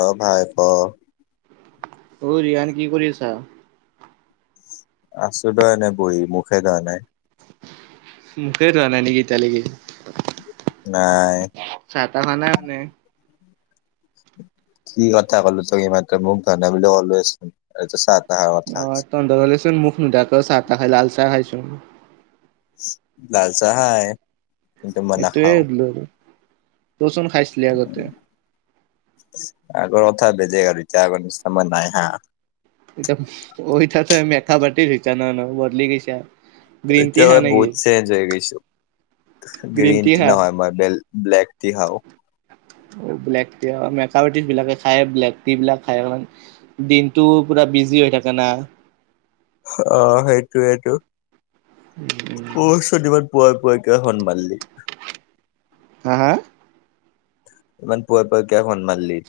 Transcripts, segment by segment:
অ ভাই প অৰিয়ানক কৰিুলিছা আছো দহ এনেই বহি মুখে দৰা নাই মখে ধোৱা নাই নেকীতালি গি নাই ছাতা খানা ম নে কি কথা ক'লো তোক ই মাত মোক ধনা বুলি ক'লোচোন আৰু ত চা অ তন্দ হলে চোন মুখ নুধাক চাহ তটা খাই লাল চাহ খাইছো লালচাাহা এইেইটোলো আৰু ৰচন খাইছিলি আগতে আগৰ কথা বেজে গ এতিয়া আগৰ নি্চয় নাই হা এ ত চ মেখা পাটি থৈছ ন ন বদলি গৈছে টো ভুত চঞজই গৈছো গ্ৰীণ টি নহয় মই ব ব্লেক টি খাও ব্লে ট মেকপ আৰ্টিষ্ট বিলাকে খায় ব্লেক ট বিলাক খায় দিনটো পুৰা বিজি হৈ থাকে না অ সেইটোয়েইটো কছ ইমান পুৱাই পুৱাইকৈ সন্ মাললি হা হা ইমান পুৱাৰ পৰা ক সন্মানমানলি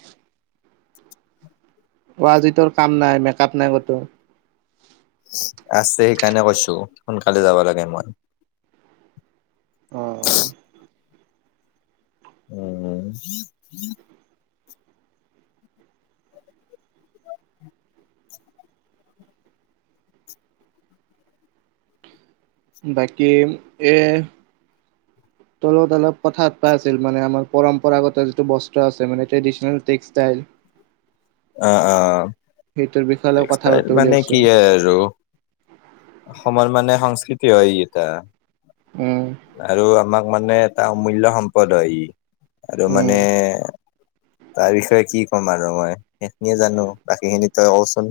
অ কাম নাই মেকপ নাই গতো আছে সেইকাৰণে কৈছো সোনকালে যাব লাগে মই অ উম বাকী এ তলত অলপ কথাাত পাই আছিল মানে আমাৰ পৰম্পৰাগত যিটো বস্তু আছে মানে ট্ৰেডিচনেল টেক্সটাইল অ অ সেইটোৰ বিষয়ে অলপ কথা টেক্সটাইল বাৰো বুলি মানে কি ভাবিছোঁ আৰু অসমৰ মানে সংস্কৃতি হয় এটা উম আৰু আমাক মানে এটা অমূল্য় সম্পদ হয় ই আৰু উম মানে তাৰ বিষয়ে কি ক'ম আৰু মই সেইখিনিয়ে জানো বাকী খিনি তই কচোন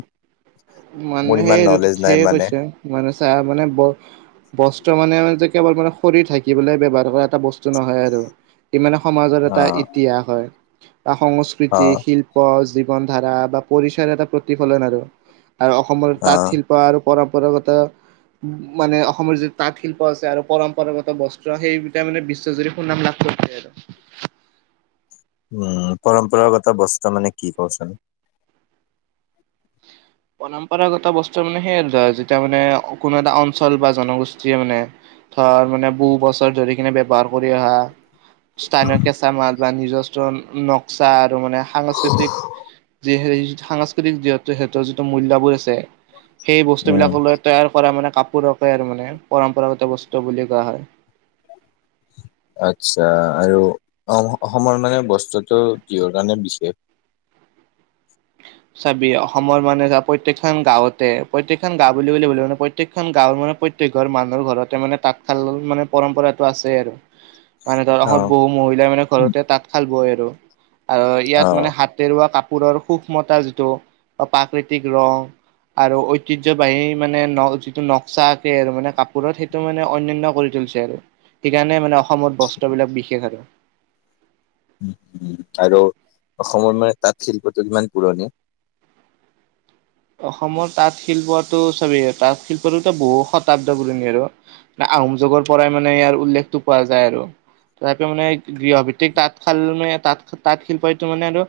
মানে মোৰ ইমান সেই নলেজ নাই সেয়ে মানে কৈছে মানে চাহ মানে ব বস্ত্ৰ মানে কেবল মানে খৰি থাকিবলৈ ব ব্যৱহাৰ কৰা এটা বস্তু নহয় আৰু ই মানে সমাজত অ এটা ইতিহাস হয় বা অ সংস্কৃতি শিল্প ধা বা পৰিচয় এটা প্ৰতিফলন আৰু আৰু অসমৰ অ তাঁত শিল্প আৰু পৰম্পৰাগত মানে অসমৰ যি তাঁত শিল্প আছে আৰু পৰম্পৰাগত বস্ত্ৰ সেইবটটা মানে বিশ্বজুৰি সুনাম লাগ [unintelligible] উম পৰম্পৰাগত বস্তা মানে কি কওঁচোন পৰম্পৰাগত বস্তু মানে সেইয় আৰু ধৰা যেতিয়া মানে কোনো এটা অঞ্চল বা জনগোষ্ঠীয়ে মানে ধাৰ মানে বহু বছৰ ধৰি কিনে ব্য্ৱহাৰ কৰি অহা স্থানীয় কেঁচা মাল বা নিজস্ব নক্সা মানে সাংস্কৃতিক যি হে সাংস্কৃতিক যিহেতু স যিটো মূল্য়বোৰ আছে সেই উম বস্তুবলাকলৈ তৈয়াৰ কৰা মানে কাপোৰকে আৰু মানে পৰম্পৰাগত বস্তু বুলি কোৱা হয় আচ্ছা আৰু অ অসমৰ মানে বস্তুটো হৰ কাৰণে বিশেষ উ চাবি অসমৰ মানে প্ৰত্যেকখন গাঁওঁতে প্ৰত্েকখন গাও ব বুলি ভলে মানে প্ৰত্েকখন গাঁওৰ মান প্ৰত্য়েক ঘৰ মানুহৰ ঘৰতে মানে তাঁতশাল মানে পৰম্পৰাটো আছে আৰু মানে ধৰ অ আৰ বহু মহিলাই মানে ঘৰতে তাঁত খাল বই আৰু অ ইয়াত মানে হাতেৰুৱা কাপ [unintelligible] সুখ মতে আজিতো, প্ৰাকৃতিক [unintelligible] আৰু ঐতিহ্যবাহী মানে যিটো নক্সা আকে আৰু মানে কাপোৰত সেইটো মানে অনন্যান কৰি থ [unintelligible] আৰু, সেইকাৰণে মানে অসমত বস্ত্ৰবলাক বিশেষ আৰু। আৰু, অসমৰ মানে তাঁত শিল্পটো কিমান পুৰণি? অসমৰ তাঁত শিল্পতটো চবেই তাঁত শিল্পটোতো বহুত শতাব্দ পুৰণি আৰু, না আহোম যগৰ পৰাই মানে ইয়াৰ উল্লেখটো পোৱা যায় আৰু। তথাপিও মানে গৃহ ভিত্তিক তাঁতশাল মানে তাঁত-তাঁত শিল্পইটো মানে আৰু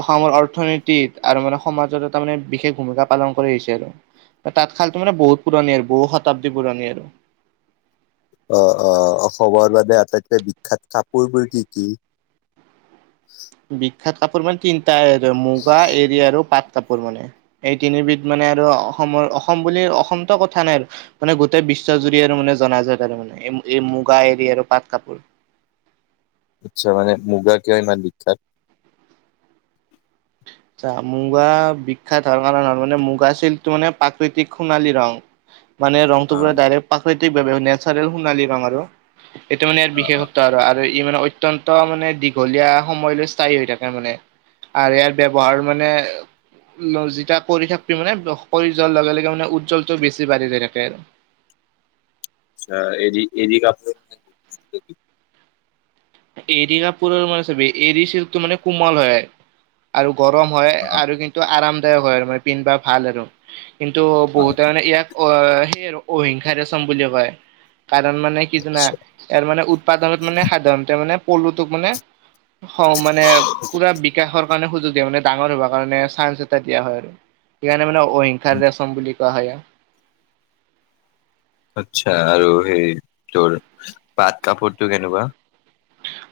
অসমৰ অৰ্থ [unintelligible] আৰু মানে সমাজত তাৰ মানে বিশেষ ভূমিকা পালন কৰি আহিছে আৰু, তাঁত শালটো মানে বহুত পুৰণি আৰু বহু শতাব্দী পুৰণি আৰু। [inaudible] অ', অ, অসমৰ বাবে আটাইতকৈ বিখ্যাত কাপোৰবোৰ কি কি? বিখ্যাত কাপোৰ মান তিনিটা মুগা, এৰী আৰু পাট। কাপোৰ মানে, এই তিনিবিধ মানে আৰু অসমৰ অসম বুলি অসমতো কথা নাই আৰু, মানে গোটেই বি বিশ্ব জুৰি আৰু মানে জনাজাত আৰু মানে, যি এই মুগা, এৰী আৰু পাট কাপোৰ। আচ্ছা মানে মুগা কিয় ইমান বিখ্যাত? [inaudible] চা মুগা বিখ্যাত হোৱাৰ কাৰণে মানে মুগা চিল্কটো মানে প্ৰাকৃতিক সোণালী ৰং। মানে ৰংটো পুৰা অ', ডাইৰেক্ট প্ৰাকৃতিক [unintelligible] নেচাৰেল সুণালী ৰং আৰু। এইটো মানে ইয়াৰ অ', অ', বিশেষত্ব আৰু-আৰু ই মানে অত্যন্ত মানে দীঘলীয়া সময়লৈ স্থায়ী হৈ থাকে মানে। আৰু ইয়াৰ ব্যৱহাৰ মানে যেতিয়া কৰি থাকি মানে কৰি যোৱাৰ লগে লগে মানে উজ্জ্বলটো বেছি বাঢ়ি যৈ থাকে আৰু। [inaudible] অ' এৰি এৰি কাপটোত [unintelligible] এৰী কাপোৰৰ মানে চবি এৰী চিল্কটো মানে কোমল হয় আৰু গৰম হয় অ', আৰু কিন্তু আৰামদায়ক হয় আৰু মানে পিন্ধিবা ভাল আৰু কিন্তু অ'। বহুতে মানে ইয়াক অ' সেই আৰু অহিংসা ৰেচম বুলি কয়। কাৰণ মানে কি জানা আচ্ছা ইয়াৰ মানে উৎপাদনত মানে সাধাৰণতে মানে পলুটোক মানে মানে পুৰা বিকাশৰ সুযোগ দিয়ে মানে হব কাৰণে চাঞ্চ এটা দিয়া হয় আৰু সেইকাৰণে মান অহিংসাৰেচম বুলি [unintelligible] আচ্ছা আৰু সেই তোৰ পাট কাপোৰটো কেনেকুৱা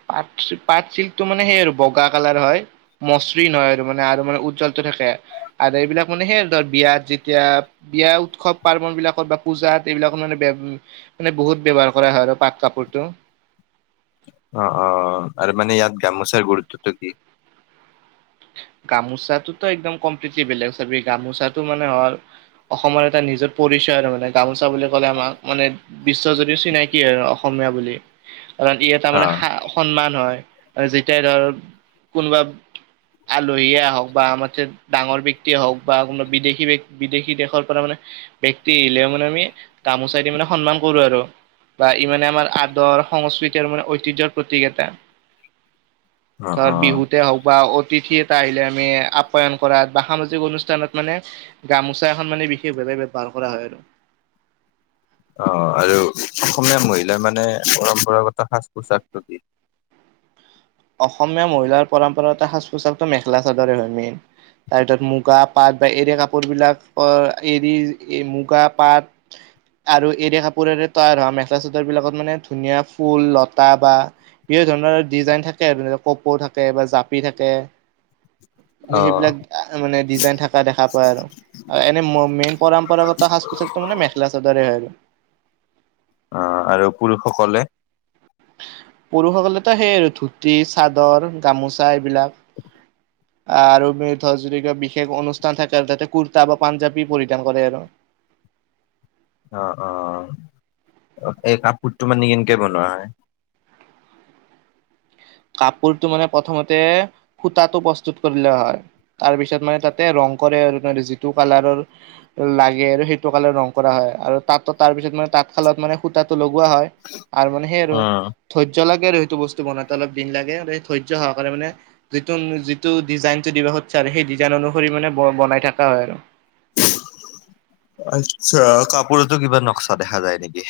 পাট, পাট চিল্কটো মানে সেই আৰু বগা কালাৰ হয়। মসৃণ হয় আৰু মানে আৰু মানে উজ্জ্বল। থাকে আৰু এইবিলাক মানে সেই ধৰ বিয়াত, যেতিয়া বিয়া উৎসৱ-পাৰ্বণ বিলাকত বা পূজাৰ এইবিলাকত মানে মানে বহুত ব্যৱহাৰ কৰা হয় আৰু পাত কাপোৰটো। অ, অ' আৰু মানে ইয়াত গামোচাৰ গুৰুত্বটো কি? গামোচাটোতো একদম কমপ্লিটলি বেলেগ গামোচাটো মানে অসমৰ এটা নিজৰ পৰিচয় আৰু মানে গামোচা বুলি ক'লে আমাক মানে বিশ্ব যদি চিনাকি আৰু অসম অসমীয়া বুলি কাৰণ ই এটা মানে অ', সন্মান হয়। যেতিয়াই ধৰ কোনোবা আলহীয়ে হওঁক বা আমাৰ ডাঙৰ ব্যক্তিয়ে হওঁক বা কোনো বিদেশী, বিদেশী দেশৰ পৰা মানে ব্যক্তি আহিলেও মানে আমি গামোচাই দি মানে সন্মান কৰো আৰু বা ই মানে আমাৰ আদৰ, সংস্কৃতি আৰু মানে ঐতিহ্যৰ প্ৰতীক এটা। অ', তাৰ অ'। বিহুতে হক বা [unintelligible] তিথি এটা আহিলে আমি আপ্যায়ন কৰাত বা সামাজিক অনুষ্ঠানত মানে, গামোচা এখন মানে বিশেষভাৱে [unintelligible] বাৰ কৰা হয় আৰু। অ', আৰু অসমীয়া মহিলাই মানে, পৰম্পৰাগত সাজ পোছাকটো পি অসমীয়া মহিলাৰ পৰম্পৰাত সাজ পোছাকটো মেখেলা চাদৰে হয় মেইন। তাৰ ভিতৰত মুগা পাট বা এৰী কাপোৰবিলাক এৰী মুগা, পাট আৰু এৰী কাপোৰেৰে তৈয়াৰ হোৱা মেখেলা চাদৰ বিলাকত মানে ধুনীয়া ফুল লতা বা বিভি ধৰণৰ ডিজাইন থাকে ধ কপৌ থাকে বা জাপি থাকে। অ', সেইবিলাক মানে ডিজাইন থকা দেখা পায় আৰু এনে মেইন পৰম্পৰাগত সাজ পোচাকটো মানে মেখেলা চাদৰে হয় আৰু। আহ আৰু পুৰুষসকলে। পুৰুষসকলেতো সেইয় আৰু ধুতি চাদৰ গামোচা এইবিলাক। আৰু মৃ ধ যদি কিবা বিশেষ অনুষ্ঠান থাকে আৰু তাতে কুৰ্তা বা পাঞ্জাবী পৰিধান কৰে আৰু। [inaudible] অ- অ এই কাপ কোৰটো মানে কেনেকে বনোৱা হয় কাপোৰতটো মানে প্ৰথমতে সুতাটো প্ৰস্তুত কৰিলে হয় তাৰপিছত মানে তাতে ৰং ৰং কৰে আৰু যিটো কালাৰৰ লাগে আৰু সেইটো কালাৰ ৰং কৰা হয় আৰু তাত তাৰপিছত মানে তাঁতশালত মানে সুতাটো লগোৱা হয় আৰু মানে সেই আৰু অ'। ধৈৰ্য্য লাগে আৰু সেইটো বস্তু বনাত অলপ দিন লাগে ধৈৰ্য সহকাৰে মানে যিটো যিটো ডিজাইনটো দিব খুজিছা সেই ডিজাইন অনুসৰি মানে বনাই থকা হয় আৰু। আচছা কাপোৰতো কিবা নক্সা দেখা যায় নেকি।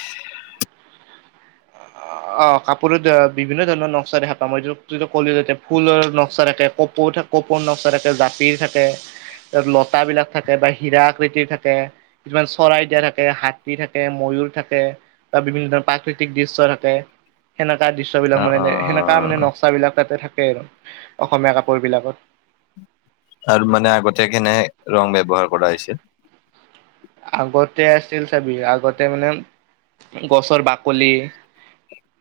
অ 'কাপোৰত বিভিন্ন ধৰণৰ নক্া দেখা পাম এই ক'লোতে ফুলৰ নক্সা দেখে কপ [inaudible] জাপিৰ থাকে কটা বিলাক থাকে বা হিৰা আকৃতিৰ থাকে কিছুমান চৰাই দিয়া থাকে হাতী থাকে মৈ থাকে বা বিভিন্ন ধৰণৰ প্ৰাকৃতিক দৃশ্য থাকে। সেনেকা দৃশ্য বিলাক অ', মানে সেনেকা অ', মানে অ নক্সা বিলাক তাতে থাকে আৰু অসমীয়া কাপোৰ বিলাকত আৰু মানে আগতীয়া খিনি ৰং ব্যৱহাৰ কৰা হৈছিল আগতে আছিল চাবি আগতে মানে গছৰ বাকলি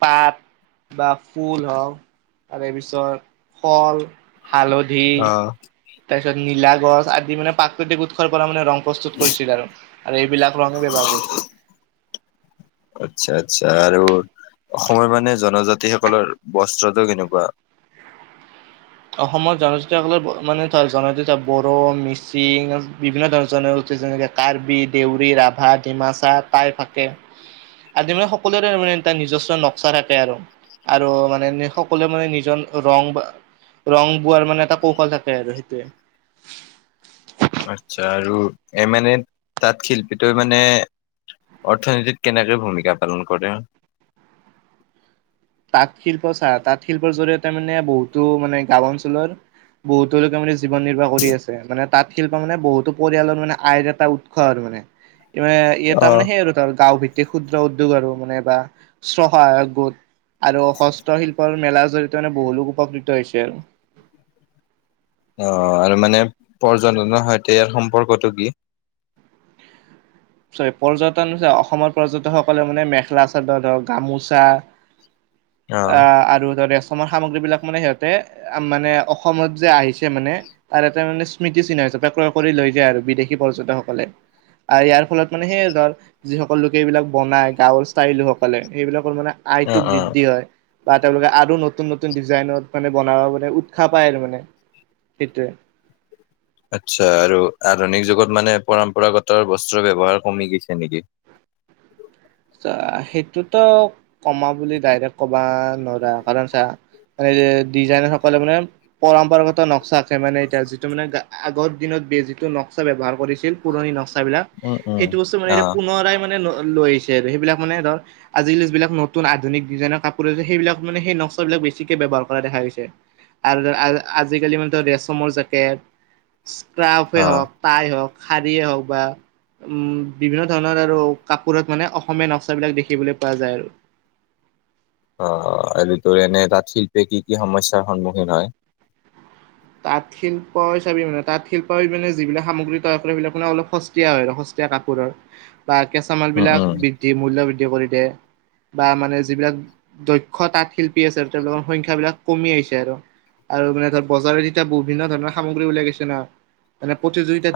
পাত বা ফুল হওক তাৰে পিছত ফল হালধি অ'। তাৰ পিছত নীলা গছ আদি মানে প্ৰাকৃতিক উৎসৰ পৰা মানে ৰং প্ৰস্তুত কৰিছিল আৰু আৰু এইবিলাক ৰঙে ব্যৱহাৰ কৰিছিল আচ্ছা আচ্ছা আৰু অসমৰ মানে জনজাতিসকলৰ বস্ত্ৰটো কেনেকুৱা [inaudible] অসমৰ জনজাতিয়সকলৰ মানে ধ জনজাতিাৰ বড়ো মিচিং বিভিন্ন ধৰণৰ জনজাষ্ঠছে যে কাৰ্বি দেউৰী ৰাভা ডিমাচা তাই থাকে আদি মানে সকলোৰে মানে তাৰ নিজস্ব নক্সা থাকে আৰু আৰু মানে সকলোৱে মানে নিজৰ ৰং বা ৰং বোৱাৰ মানে এটা কৌশল থাকে আৰু সেইটোৱে। আচ্ছা আৰু এই মানে তাত শিল্পীটো মানে অৰ্থনীতিত কেনেকৈ ভূমিকা পালন কৰে। [inaudible] তাঁত শিল্প চা তাঁত শিল্পৰ জৰিয়তে মানে বহুতো মানে গাঁও অঞ্চলৰ বহুতো লোকে মানে জীৱন নিৰ্বাহ কৰি আছে মানে তাঁত শিল্পা মানে বহুতো পৰিয়ালৰ মানে আইৰ এটা উৎস আৰু মানে [inaudible] এটা মানে অ'। সেই আৰু ধ গাঁও ভিত্তিক ক্ষুদ্ৰ উদ্যোগ আৰু মানে বা স্ব সহায়ক গোট আৰু হস্তশিল্পৰ মেলাৰ জৰি়য়তে মানে বহু লোক উপকৃত হৈছে আৰু। অ' আৰু মানে পৰ্যটনৰ সৈতে ইয়াৰ সম্পৰ্কটো কি [inaudible] চৰি পৰ্যটন অসমৰ পৰ্যটকসকলে মানে মেখেলা চাদৰ ধৰক গামোচা। অ' আৰু ধৰি অসমৰ সামগ্ৰী বিলাক মানে সিহঁতে মানে অসমত যে আহিছে মানে তাৰ এটা মানে স্মৃতি চিহ্ন। হিচাপে ক্ৰয় কৰি লৈ যায় আৰু বিদেশী পৰ্যটকসকলে আৰু ইয়াৰ। ফলত মানে সেই ধৰ যিসকল লোকে এইবিলাক বনাই গাঁৱৰ ষ্টাইল সেইবিলাক মানে আয়তটো অ' অ'। বৃদ্ধি হয় বা তেওঁলোকে আৰু নতুন নতুন ডিজাইনত মানে বনাব মানে উৎসাহ পায় আৰু মানে। সেইটোৱে। আচ্ছা আৰু আধুনিক যুগত মানে পৰম্পৰাগত বস্ত্ৰুৰ ব্যৱহাৰ কমি গৈছে নেকি? [inaudible] [unintelligible] সেইটোতো কমা বুলি ডাইৰেক্ট কবা নোৱাৰা কাৰণ চা মানে ডিজাইনাৰ সকলে মানে, পৰম্পৰাগত নক্সা আকে মানে এতিয়া যিটো মানে আগৰ দিনত যিটো নক্সা ব্যৱহাৰ কৰিছিল পুৰণি নক্সা বিলাক, উম, উম। সেইটো বস্তু মানে এতিয়া অ' পুনৰাই মানে লৈ আহিছিল। [unintelligible] সেইবিলাক মানে ধৰ, আজিকালি যিবিলাক নতুন আধুিক ডিজাইনৰ কাপোৰ আছে, সেইবিলাক মানে সেই নক্সা বিলাক বেছিকে বে বৰ কৰা দেখা গৈছে আৰু আ-আ-আজিকালি মানটো ৰেচমৰ জেকেট স্ক্ৰাফে অ' হওঁক, ট্ৰাই হওঁক। শাৰী হওঁক বা উম, বিভিন্ন ধৰণৰ আৰু কাপোৰত মানে‌ অস অসমীয়া নক্সাবিলাক দেখিবলৈ পোৱা যায় আৰু। অ', আৰু তোৰ এনে তাঁত শিল্পীয়ে কি কি সমস্যাৰ সন্মুখীন হয়? তাঁত শিল্পই চাবি মানে, তাঁত শিল্পই মানে যিবিলাক সামগ্ৰী তৈয়াৰ কৰে, সিবিলাক মানে অলপ সস্তীয়া হয়, আৰু স কাপোৰৰ বা কেঁচা উম, মালবিলাক উম। বৃদ্ধি, মূল্য বৃদ্ধি কৰি দিয়ে। বা মানে যিবিলাক দক্ষ তাঁত শিল্পী আছে আৰু তেওঁলোকৰ সংখ্যাবিলাক কমি আহিছে আৰু। আৰু মানে ধৰ বজাৰ এতিয়া বিভিন্ন ধৰণৰ সামগ্ৰী [unintelligible] গৈছে ন' মানে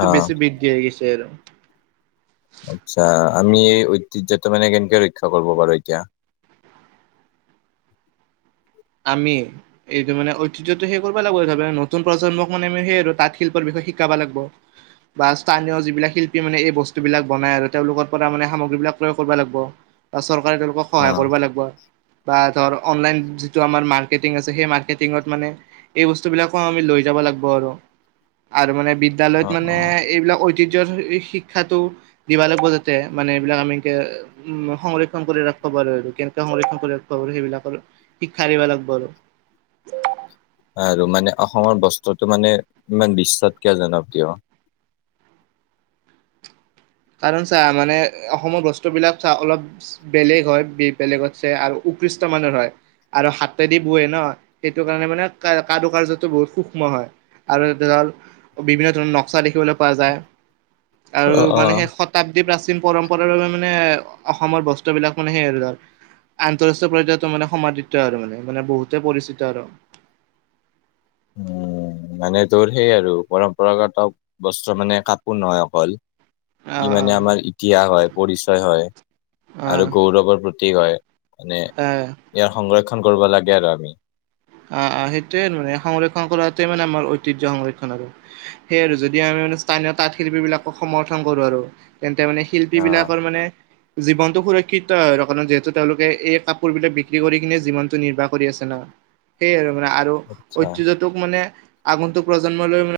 অ বেছি বৃদ্ধিহৈ গৈছ [unintelligible] আচ্ছা, আমি এই ঐতিহ্যটো মানে কেনেকে ৰক্ষা কৰিব পাৰোঁ এতিয়া? আমি এইটো মানে ঐতিহ্যটো সেই কৰিব লাগিব [unintelligible] নতুন প্ৰজন্মক মানে আমি সেই আৰু তাঁত শিল্পৰ বিষয় শিকাবা লাগব। বা স্থানীয় যিবিলাক শিল্পী মানে এই বস্তুবিলাক বনাই আৰু তেওঁলোকৰ পৰা মানে সামগ্ৰীবিলাক ক্ৰয় কৰিব লাগব। বা চৰকাৰে তেওঁলোকক অ সহায় কৰিব লাগব বা ধৰ অনলাইন যি আমাৰ মাৰ্কেটিং আছে সেই মাৰ্কেটিংত মানে এই বস্তুবিলাকো আমি লৈ যাব লাগব আৰু। আৰু মানে বিদ্যালয়ত অ মানে অ এইবিলাক ঐতি জ, শিক্ষাটো দিব লাগব যাতে, মানে এইবিলাক আমি উম, সংৰক্ষণ কৰি ৰাখব কেনেকে সংৰক্ষণ কৰি [unintelligible] সেইবিলাকৰ শিক্ষা দিব লাগব আৰু। আৰু মানে অসমৰ বস্ত্ৰটো মানে ইমান বিশ্বত কিয় জনপ্ৰিয়? কাৰণ চা, মানে অসমৰ বস্তুবিলাক চা, অলপ বেলেগ হয়, বে-বেলেগতছে আৰু ও উৎকৃষ্ট মানৰ হয়, আৰু হাতেদি বৈয় ন', সেইটো কাৰণে মানে কা-কাৰুকাৰ্যতো বহুত সূক্ষ্ম আৰু [unintelligible] বিভিন্ন ধৰণৰ নক্সা দেখিবলৈ পোৱা যায় আৰু অ মানে সেই শতাব্দী প্ৰাচীন পৰম্পৰাৰ বাবে মানে অসমৰ বস্তু বিলাক মানে সেই আৰু ধৰ আন্তঃৰাষ্ট্ৰীয় পৰ্যায়তো মানে সমাধিত আৰু মানে, মানে বহুতে পৰিচিত আৰু। উম, মানে তোৰ সেই আৰু পৰম্পৰাগত বস্তু মানে কাপোৰ নহয় অকল। অ অ ই মানে আমাৰ ইতিহাস হয়, পৰিচয় হয়। অ আৰু গৌৰৱৰ প্ৰতি হয়। মানে, অ ইয়াৰ সংৰক্ষণ কৰিব লাগে আৰু আমি। অ', অ', সেইটোৱে আৰু মানে, সংৰক্ষণ কৰাতোৱে মানে আমাৰ ঐতিহ্য সংৰক্ষণ আৰু, সেই আৰু যদি আমি স্থানীয় তাঁত শিল্পী বিলাকক সমৰ্থন কৰো আৰু তেন্তে মানে শিল্পী অ বিলাকৰ মানে জীৱনটো সুৰক্ষিত আৰু কাৰণ যিহেতু তেওঁলোকে এই কাপোৰ বিলাক বিক্ৰী কৰি কিনে জীৱনটো নিৰ্বাহ কৰি আছে ন। সেই আৰু মানে আৰু, আচ্ছা ঐতিহ্যটোক মানে আগন্তুক প্ৰজন্মলৈ মানে